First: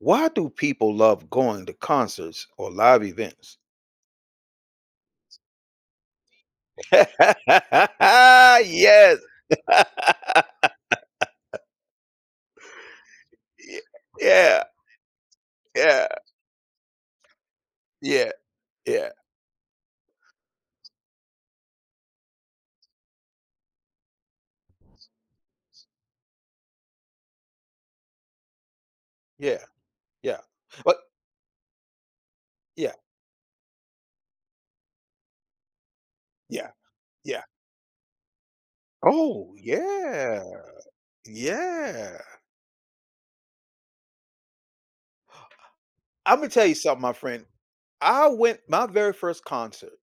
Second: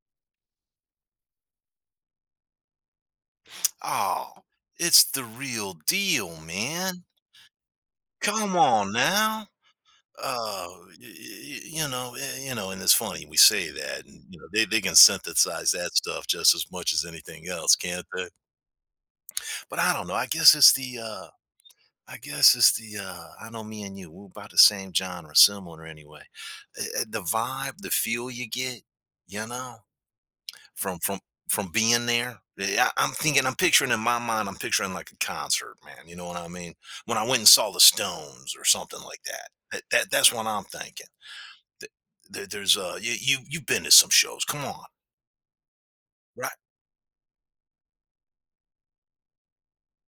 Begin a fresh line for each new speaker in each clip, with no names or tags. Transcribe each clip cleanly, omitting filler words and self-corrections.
Why do people love going to concerts or live events?
Oh, it's the real deal, man. Come on
Yes.
now. uh, you know, and it's funny we say
Ye
that, and you know, they,
yeah,
they can synthesize that
yeah,
stuff just as much as anything else, can't they?
yeah, yeah,
But I don't know. I guess it's the, I know me and you, we're about the same genre, similar anyway. The vibe, the feel you get, you
yeah,
know.
yeah. But
From from from being there? Yeah,
yeah,
I'm thinking, I'm picturing in my mind, I'm picturing like a concert, man. You know what I
yeah,
mean? When I went
yeah.
and saw the Stones or something like that.
Oh,
That's what I'm
yeah,
thinking. Th-
yeah.
there's you've been to some shows. Come on,
Imma
right?
tell you something, my friend. I went my very first concert,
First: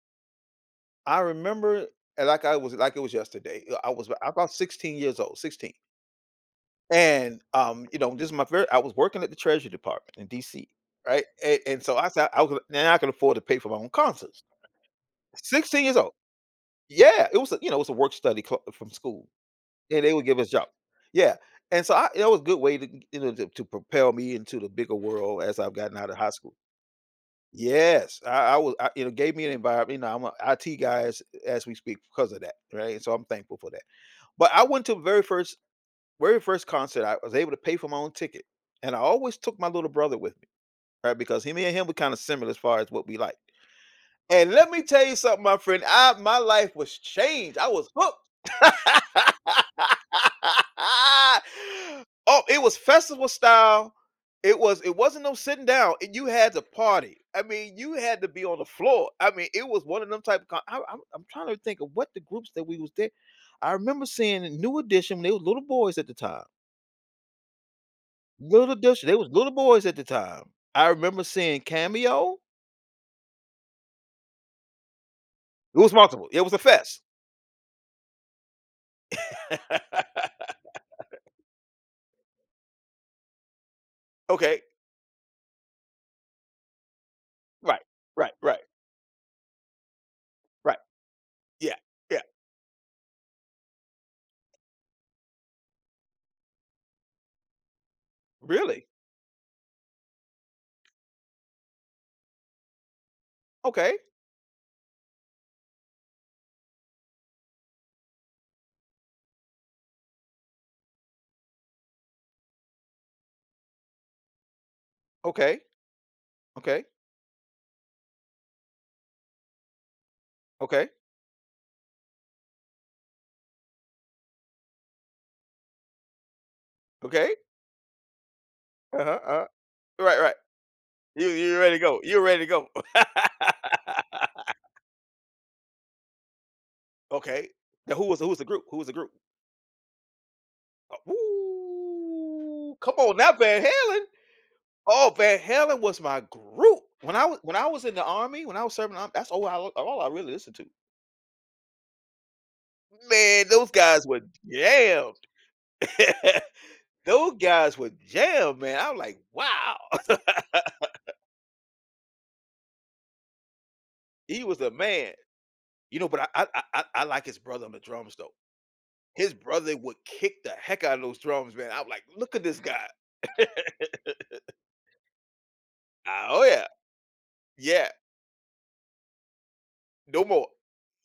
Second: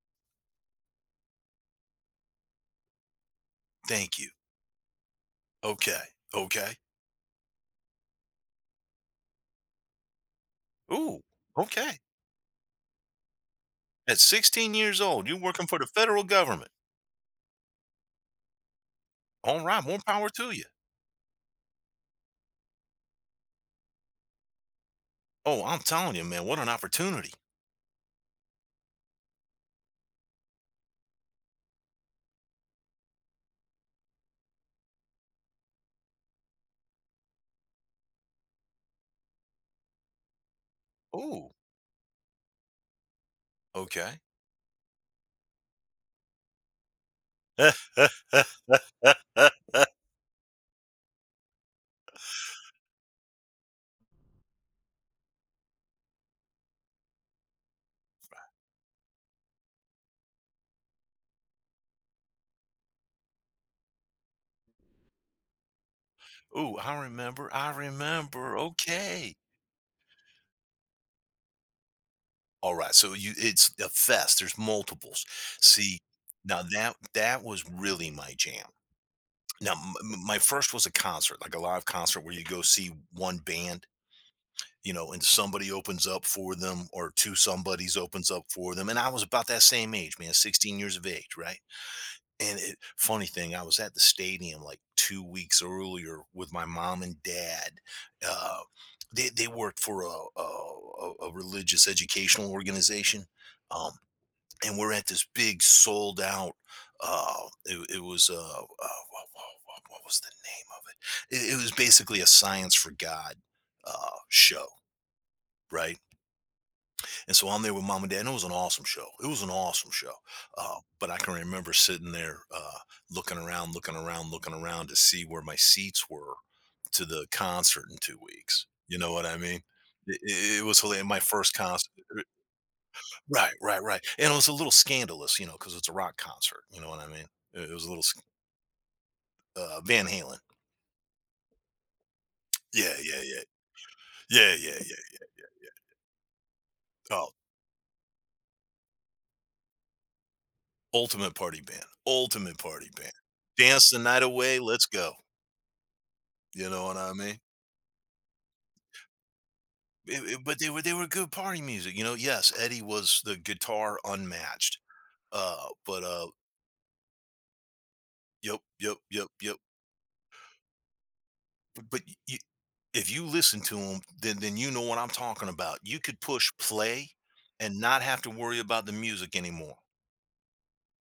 I remember, like I was like it was yesterday, I was
Thank you.
about 16 years old, 16.
Okay, okay.
You know, this is my very I was working at the Treasury Department in DC,
Ooh,
right? And so
okay.
I said I was now I can afford to pay for my own
At
concerts.
16 years old, you're working for
16
the
years old.
federal government.
Yeah, it was it was a work study club from school.
All right, more
And they would
power
give us
to you.
jobs. Yeah. And so I That was a good way to to propel me into the bigger world as
Oh,
I've
I'm
gotten out
telling
of
you,
high
man,
school.
what an opportunity.
Yes, you know, gave me an environment. You know, I'm an IT guy as we speak because of that, right? And so I'm thankful for that. But I went to the very first concert. I was able to pay for my own ticket, and I always took my little brother with me, right? Because
Ooh,
me and him were kind of similar as far as what we like.
okay.
And let me tell you something, my friend. I My life was changed. I was hooked. Oh, it was festival style. It wasn't no sitting down, and you had to party. I mean, you had to be on the floor. I mean, it was one of them type of. Con- I, am I'm trying to think of what the groups that we was there. I remember seeing New Edition when they were little boys at the time.
Oh, I remember,
Little Dish They was
okay.
little boys at the time. I remember seeing Cameo.
Alright, so you it's a fest, there's multiples.
It was
See,
multiple. It was a
now that
fest.
that was really my jam. Now, m m my first was a concert, like a live concert where you go see one band,
Okay.
you know, and somebody opens up for them or 2
Right.
somebodies opens
Right.
up
Right.
for them, and I was about that same age, man, 16
Right.
years of age, right?
Yeah. Yeah.
And it funny thing, I was at the stadium like 2 weeks earlier with my mom and dad. Uh,
Really?
they work for a religious educational organization. Um,
Okay.
and we're at this big sold out it was what was the name of it? It was basically a science for god show,
Okay.
right,
Okay.
and so I'm there with mom and dad, and it was an awesome show. It was an awesome show.
Okay.
But I can remember sitting there, looking around to see where my seats were to the
Okay.
concert in 2 weeks. You know
Uh-huh.
what I mean? It,
Right. Right.
it it was hilarious. My
You
first
you ready to
concert,
go. You
uh,
ready to go.
right, and it was a little scandalous, you know, because it's a rock concert. You know what I mean?
Okay.
It was a
Now
little
who was the group? Who was the group?
Van Halen.
Ooh,
Yeah,
come on
yeah,
now, Van Halen.
yeah, yeah, yeah,
Oh,
yeah.
Van Halen was my group.
Oh,
When I was in the army, when I was serving the army, that's all I really listened to.
ultimate party band.
Man, those
Dance the
guys were
night away. Let's go.
jammed.
You know what I
Those
mean?
guys were jammed, man. I was like, wow,
It- but they were good party music, you know. Yes, Eddie was the guitar
he was a
unmatched.
man. You
But
know, but I like his brother on the drums though. His
yep.
brother would kick the heck out of those drums, man. I was
But, but
like, look
you,
at this guy.
if you listen to him, then you know what I'm talking about. You could
Oh
push
yeah,
play and
yeah.
not have to worry about the music anymore.
No more.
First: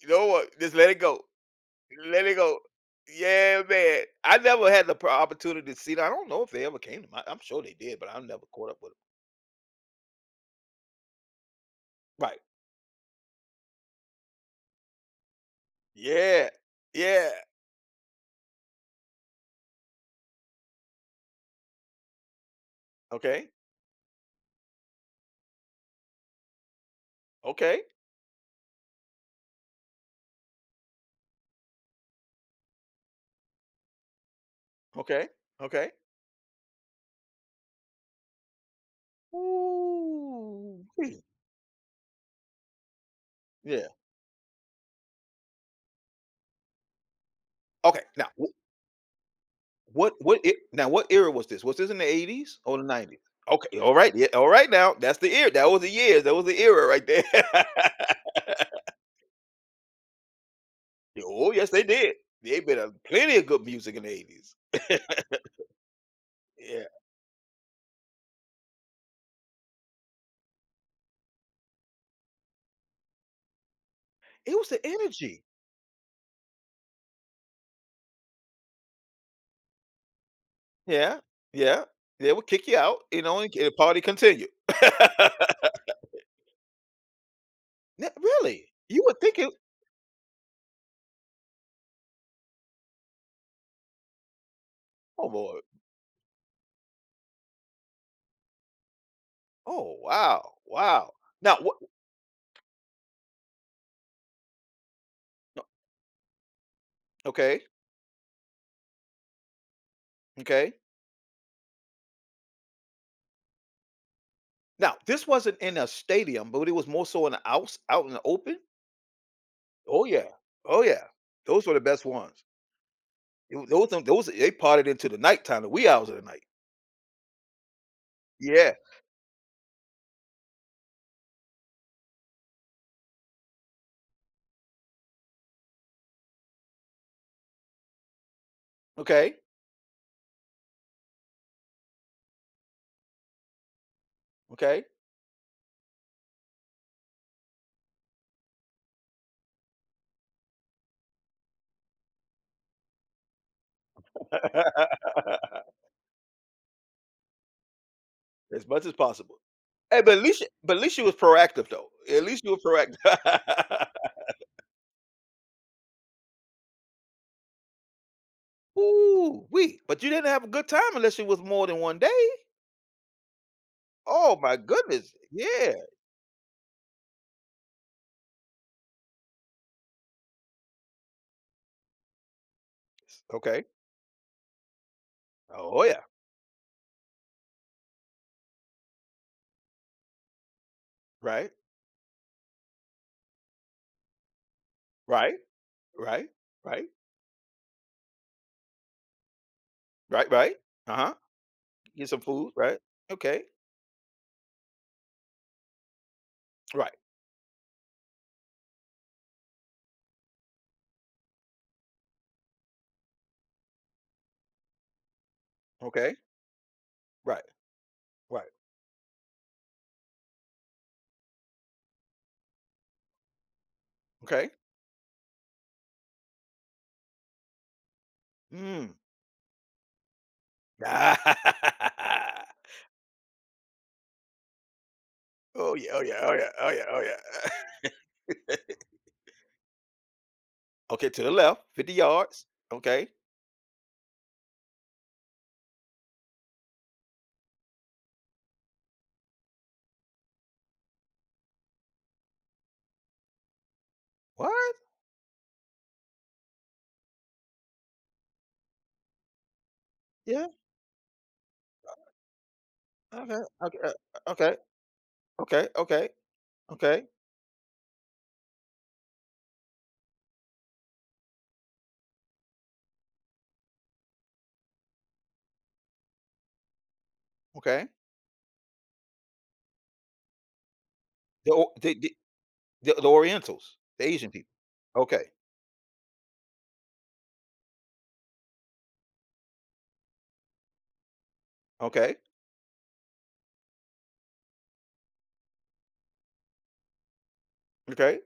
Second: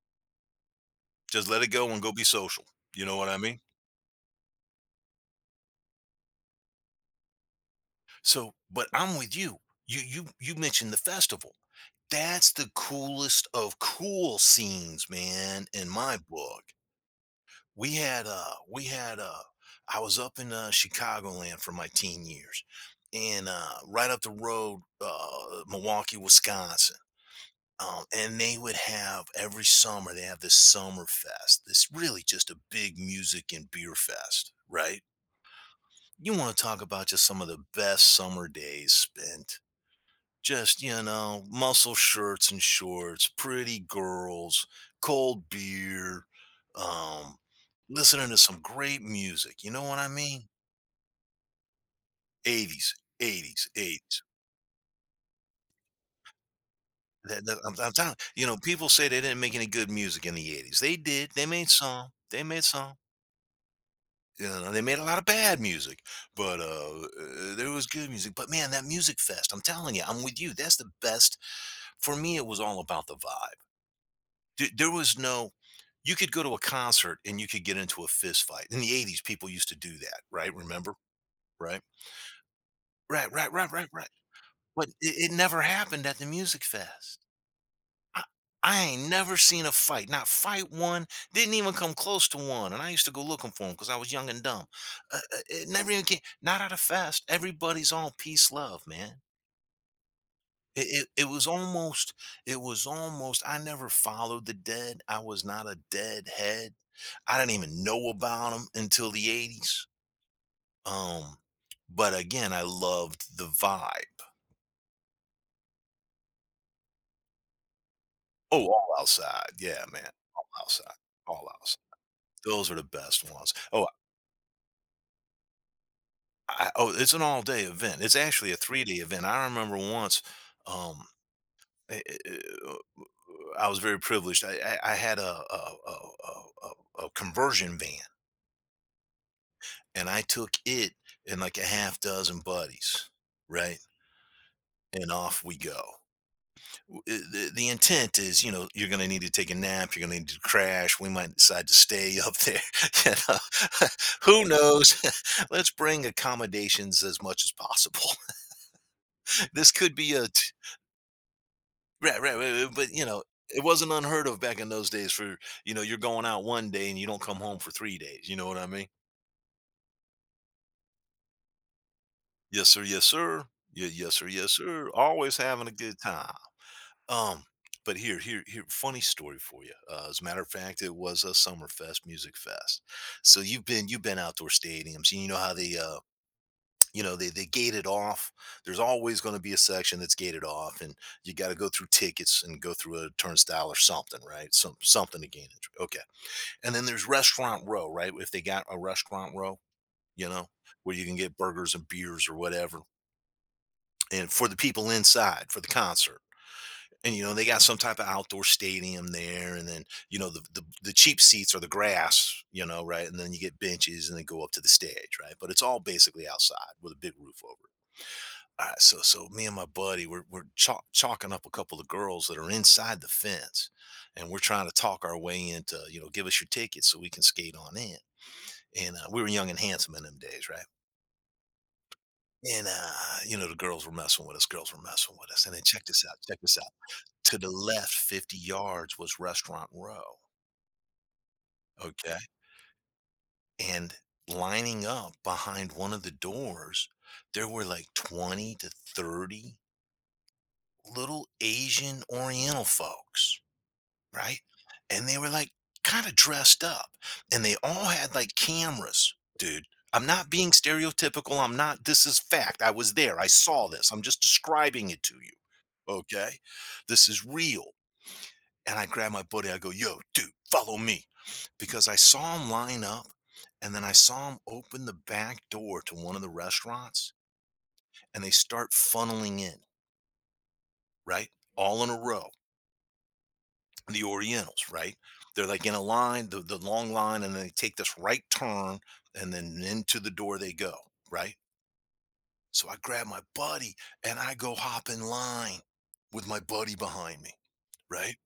You know what? Just let it go.
Just let it go and go be
Let it go.
social. You know what I mean?
Yeah, man. I never had the pro opportunity to see that. I don't know if they ever came to my I'm sure they did, but I never
So,
caught up
but
with them.
I'm with you. You mentioned the festival.
Right.
That's the coolest of cool scenes, man, in my
Yeah.
book.
Yeah.
We had I was up in Chicagoland for my teen years, and
Okay.
right up the road, Milwaukee, Wisconsin.
Okay.
And they would have this summer fest this really just a big music and beer fest, right?
Okay. Okay.
You want to talk about just some of the best summer days spent, just,
Ooh
you
wee.
know, muscle shirts and shorts, pretty
Yeah.
girls, cold beer, um,
Okay. Now,
listening to
wh-
some great music. You know what I
what
mean?
it now what era was this? Was this in the 80s or the
80s,
90s?
80s,
Okay. All right.
80s.
Yeah. All right now, that's the era. That was the years. That was the era right there.
I'm telling you know, people say they didn't make any good music in the 80s. They did.
Oh, yes, they did.
They
They
made
made
some.
a plenty of good music in the
You
80s.
know, they made a lot of bad music, but
Yeah.
there was good music. But man, that music fest, I'm telling you, I'm with you. That's the best. For me, it was all about the vibe.
It was
Th
the
there was
energy.
no you could go to a concert and you could get into a fist fight. In the '80s, people used to do that, right? Remember?
Yeah,
Right?
yeah. They would kick you out, you know, and the party
Right.
continued.
But it never happened at the music fest.
Yeah,
I
really?
I
You
ain't
would
never
think it.
seen a fight, not fight one, didn't even come close to one, and I used to go looking for them because I was young and dumb.
Oh, Lord.
It never even came not at a fest. Everybody's all peace, love, man.
Oh, wow,
It, it
wow.
it was
Now what
almost it was almost I never followed the dead. I was
no
not a deadhead. I didn't
okay,
even know about them until the 80s.
okay.
Um but again, I loved the vibe.
Now, this wasn't in a stadium, but it was more so in the out in the open?
Oh, all outside. Yeah,
Oh,
man.
yeah.
All
Oh,
outside.
yeah.
All
Those were
outside.
the best ones.
Those are the best ones.
It wa those them those They parted into the nighttime, the wee hours of the night.
Oh, it's an all-day event. It's actually a
Yeah.
3-day event. I remember once um eh, eh, eh, uh, I was very privileged. I had a conversion van,
Okay,
and I took it and like a half dozen buddies, right?
okay.
And off we go. The intent is, you know, you're going to need to take a nap. You're going to need to crash. We might decide to stay up there. You know? Who knows? Let's bring accommodations as much as possible.
As much as possible.
this could
Hey,
be a, t-
but at least you was proactive, though. At least you were
right, but you know, it
proactive.
wasn't unheard of back in those days for, you know, you're going out one day and you don't come home for 3 days. You know what I mean?
Ooh, we. But you didn't have a good time unless it was more than 1 day.
Yes, sir. Yes, sir. Yeah, yes, sir.
Oh
Yes,
my
sir.
goodness.
Always having a
Yeah.
good time. Um, but here, funny story for you. As a matter of fact, it was a Summerfest music fest. So
Okay.
you've been outdoor stadiums, and you know how they
Oh yeah.
you know they gate it off. There's always going to be a section that's gated off, and you got
Right.
to go through tickets and go through a turnstile or something, right? Some something to
Right.
gain entry. Okay,
Right.
and then
Right.
there's restaurant row, right? If they got a restaurant row, you
Right.
know,
Right.
where you
Uh-huh.
can get burgers and
Get some
beers or
food. Right.
whatever,
Okay.
and for the people inside for the concert.
Right.
And you know they got some type of outdoor stadium there, and then you know the cheap seats are the grass, you know, right, and then you get benches and then go up to the stage, right, but it's all
Okay.
basically outside with a big roof
Right.
over it.
Right.
All right, so so me and my buddy, we're chalking up a couple of girls that are inside the fence, and we're
Okay.
trying to talk our way into, you know, give us your tickets so we can skate on in. And
Mm.
we were young and handsome in them days, right. And you know the girls were messing with us girls were messing with us, and then
Oh yeah. Oh yeah. Oh
check
yeah.
this
Oh
out.
yeah. Oh
To the
yeah.
left 50 yards was Restaurant Row,
Okay. To the left, 50
okay?
yards. Okay.
And lining up behind one of the doors, there were like 20 to 30 little Asian Oriental folks, right?
What?
And they were like kinda dressed up, and they all had like cameras, dude. I'm not
Yeah.
being stereotypical, I'm not, this is fact. I was there, I
Okay.
saw this, I'm just
Okay.
describing it to you,
Okay. Okay.
okay?
Okay.
This is real. And I grab my buddy. I go, yo, dude, follow me. Because I saw him line up and then I saw him open the back door to one of the restaurants
Okay.
and they start funneling in, right?
The, o-
All in
the,
a
the
row.
the Orientals,
The
the Asian people.
Orientals, right?
Okay,
They're like in a line, the long line, and they take this right turn and then into the door they go, right?
okay,
So I grab my buddy and I go hop in line with my buddy behind me, right?
okay.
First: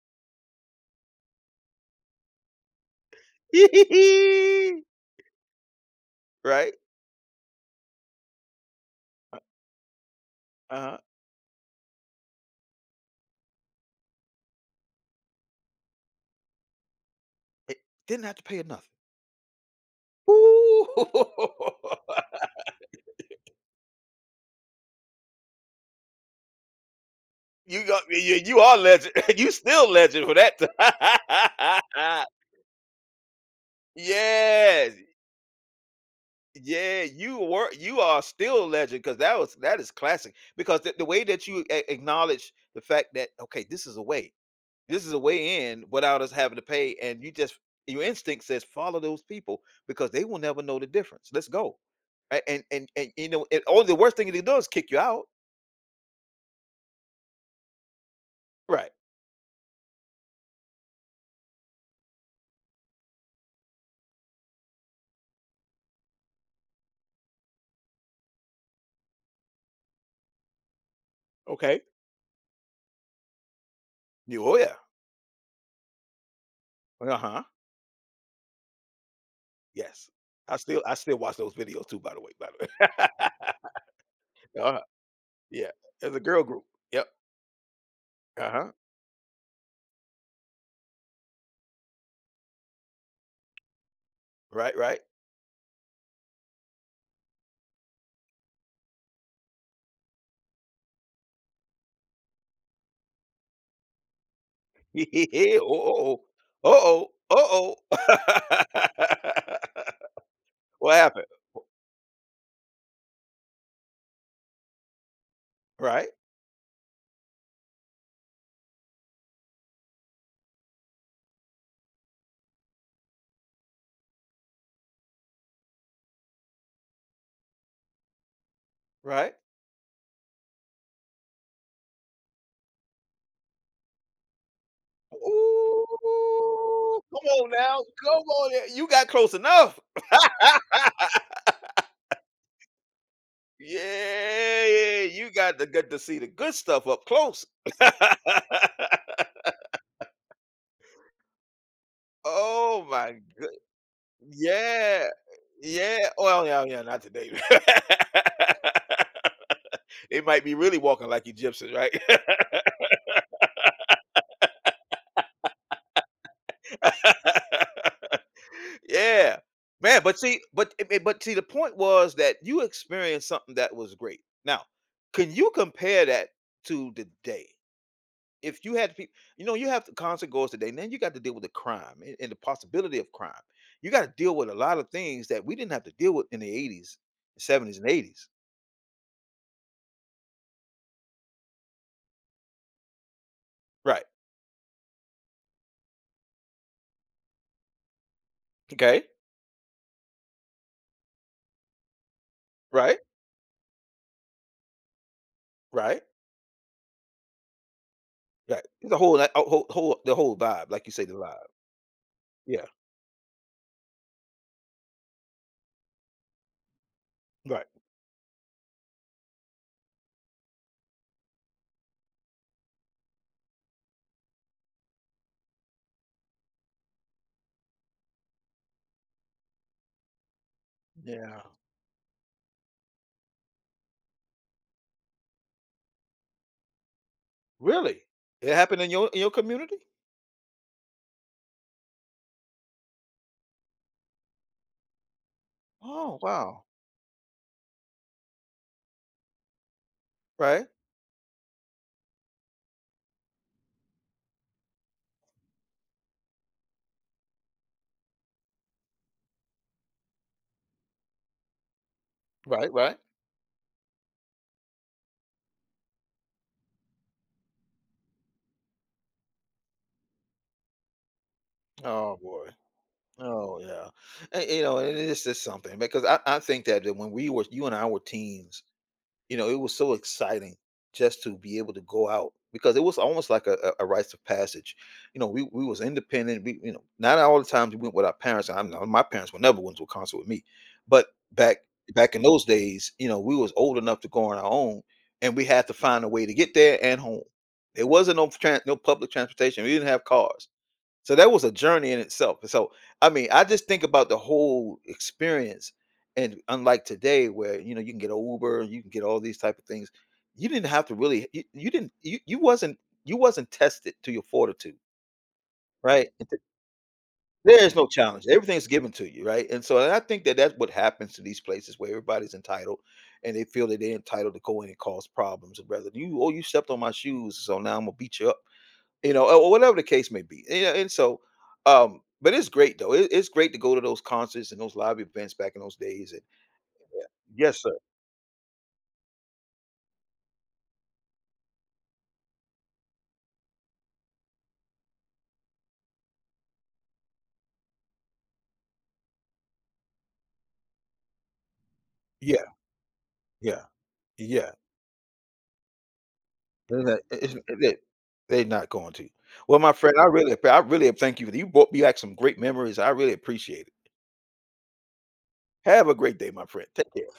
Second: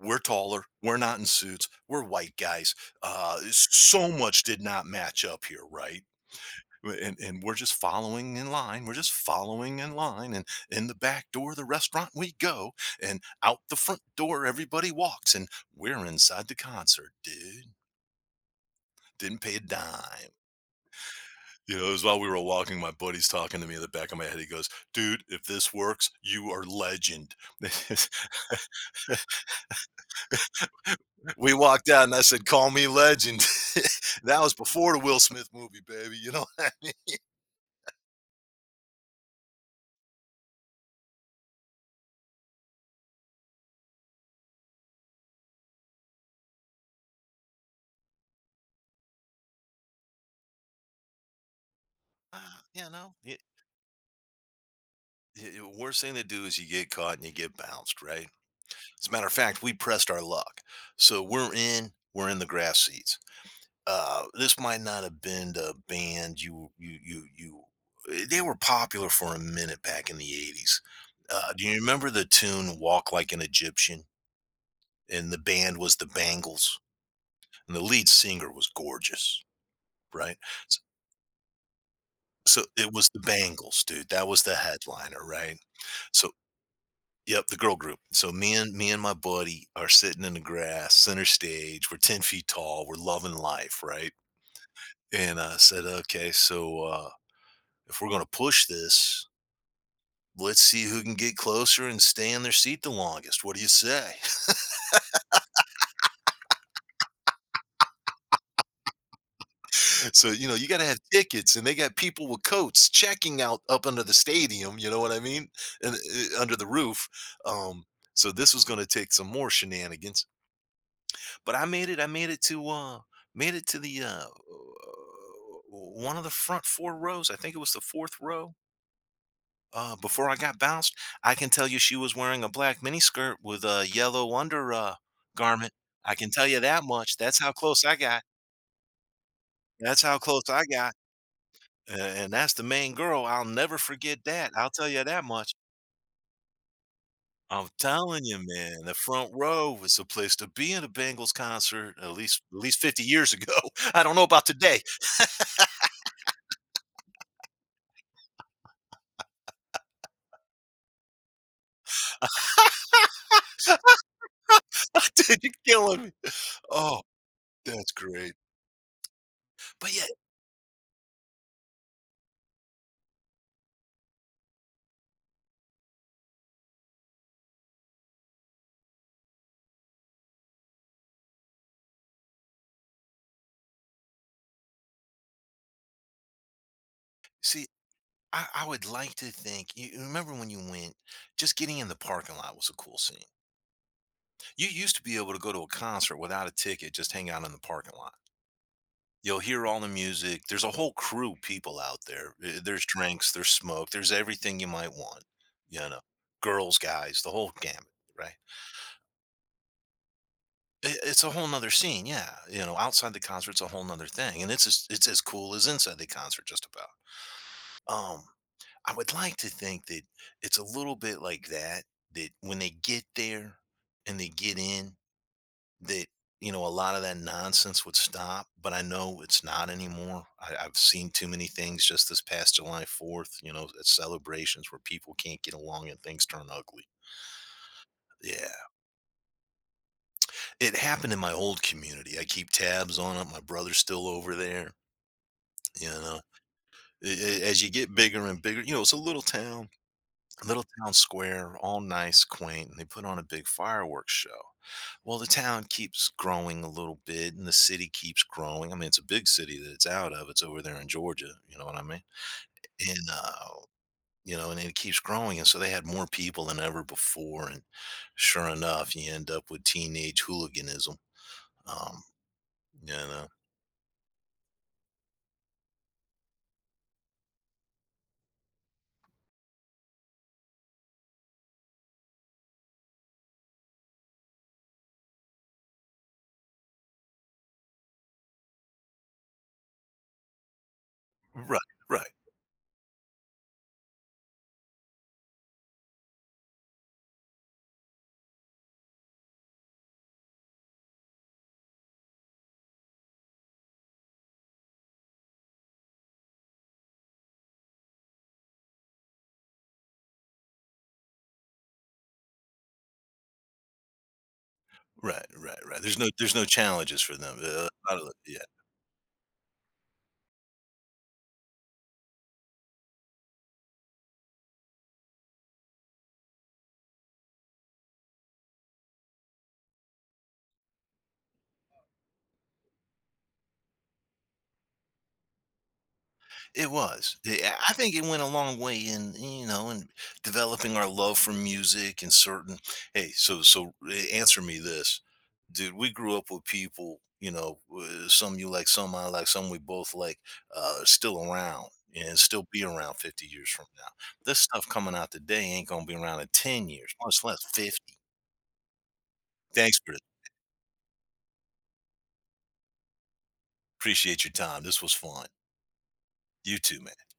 We're taller. We're not in suits. We're white guys. Uh, so much did not match up here, right?
Right?
And we're just following in line. We're just following in line. And in the
Uh-huh.
back door of the restaurant we go. And out the front door, everybody walks. And we're inside the concert, dude.
Didn't have to pay her nothing.
Didn't pay a dime.
Woo!
You know, it was while we were walking, my buddy's talking to me in the back of my head. He goes, dude, if this works, you are legend.
You are legend. You still legend for that ti
We walked out and I said, "Call me legend." That was before
Yes.
the Will Smith movie, baby. You know what I mean?
Yeah, you are still legend because that is classic because the way that you a acknowledge the fact that, "Okay, this is a way." This is a way in without us having to pay, and you just your instinct says follow those people because they will never know the difference. Let's go.
Uh, you
And
know,
you
y
know, and only the worst thing they do is kick you out.
y y worst thing to do is you get caught and you get bounced, right?
Right.
As a matter of fact, we pressed our luck. So we're in the grass seats. This might not have been the band you you you you. Eh, They were popular for a minute back in the 80s. Do you
Okay.
remember the tune "Walk Like an Egyptian"?
You, oh yeah,
And the band was the Bangles,
uh huh,
and the lead singer was gorgeous,
yes.
right? S-
I still watch those videos too. By
So, it was the
the
Bangles, dude. That was the
way,
headliner, right?
yeah, as a
So.
girl group. Yep.
Yep, the girl group. So
Uh
me
huh.
and me and my buddy are sitting in the grass, center stage. We're 10 feet tall. We're loving life, right?
Right. Right.
And I said, okay, so if we're going to push this, let's see who can get closer and stay in their seat the longest. What do you say?
Oh. Oh. Oh. Oh. Oh.
So, you got to
What
have
happened?
tickets and they got people with coats checking out up under the stadium, you know what I mean? And
Right.
under the roof. Um, so this was going to take some more shenanigans, but I made it. I made it to the, one of the front four rows. I think it was the fourth row.
Right.
Before I got bounced, I can tell you she was wearing a black miniskirt with a yellow under garment. I can tell you that
Ooh,
much.
come
That's
on
how
now.
close I got.
Come on now. You got close enough.
That's how close I got. And that's the main girl. I'll never
Yeah,
forget that. I'll tell you
yeah,
that
you
much.
got to get to see the good stuff up close.
I'm telling you, man, the front row was the place to be in a Bengals concert at least
Oh
50
my
years
good.
ago. I don't know about today.
Yeah. Yeah. Well, yeah, yeah, not today. It might be really walking like Egyptians, right?
Dude, you're killing me. Oh, that's great.
Yeah,
But
man.
yeah,
But see, but see, the point was that you experienced something that was great. Now, can you compare that to today? If you had people, you know, you have the concert goers today, and then you got to deal with the crime and the possibility of crime. You got to deal with a lot of things that we didn't have to deal with in the 80s,
see,
seventies, and eighties.
I would like to think you remember when you went, just getting in the parking lot was a cool scene.
Right.
You used to be able to go to a concert without a ticket, just hang out in the parking lot.
Okay.
You'll hear all the music. There's a whole crew of people out there. There's
Right.
drinks, there's smoke, there's everything you might want. You know,
Right.
girls, guys, the whole gamut, right?
Right. It's a whole, whole, the whole vibe, like you say, the
It's a
vibe.
whole nother scene, yeah. You
Yeah.
know, outside the concert's a whole nother thing, and it's as cool as inside the concert, just
Right.
about. I would like to think that it's a little bit like that, that when they get there and they get in, that, you know, a lot of that nonsense would stop, but I know it's not anymore. I've seen too
Yeah.
many things just this past July 4th, you know, at celebrations where people can't get along and things turn ugly.
Really?
Yeah.
It happened in your community?
It happened in my old community. I keep tabs on it. My brother's still over there, you know.
Oh wow.
As you get bigger and bigger, you know, it's a little town. Little
Right,
town square, all nice, quaint, and they put on a big fireworks show. Well, the town keeps growing a little bit and the city keeps growing. I mean, it's a big city that it's out of. It's over there in Georgia, you know what I mean?
right, right.
And you know, and it keeps growing. And so they had more people than ever before. And sure enough, you end up with teenage hooliganism. Um,
Oh boy.
you know.
Oh yeah. And you know, and it's just something because I think that when we were you and I were teens, you know, it was so exciting just to be able to go out because it was almost like a rites of passage. You know, we was independent. We You know, not all the times we went with our parents. I'm My parents were never went to a concert with me, but back
Right, right,
back in those days, you know, we was old enough to go on our own, and we had to find a way to get there and home. There wasn't no tran no public transportation. We didn't have cars. So that was a journey in itself. So I mean, I just think about the whole experience, and unlike today, where you know you can get a Uber, you can get all these type of things, you didn't have to really. You wasn't. You wasn't tested to your fortitude,
right, right, right. There's no
right?
there's no challenges for them.
There is
A
no
lot of the-
challenge.
Yeah.
Everything's given to you, right? And so, and I think that that's what happens to these places where everybody's entitled, and they feel that they're entitled to go in and cause problems. And rather you, oh, you stepped on my shoes, so now I'm gonna beat you up. You know, or whatever the case may be. You know, but it's great though. It's great to go to those concerts and those live events back in those days. And
It was. I
yes,
I
sir.
think it went a long way in, you know, in developing our love for music and certain. Hey, answer me this, dude. We grew up with people, you know, some you like, some I like, some we both like, still around and
Yeah,
still be around 50 years
yeah,
from now. This
yeah.
stuff coming out today ain't gonna be around in 10
They're
years,
not,
much
it's,
less
it-
50.
they're not going to. Well, my
Thanks for
friend,
it.
I really thank you. You brought me back some great memories. I really appreciate it.
Appreciate your time. This was fun.
Have a great day, my
You
friend.
too, man.
Take care.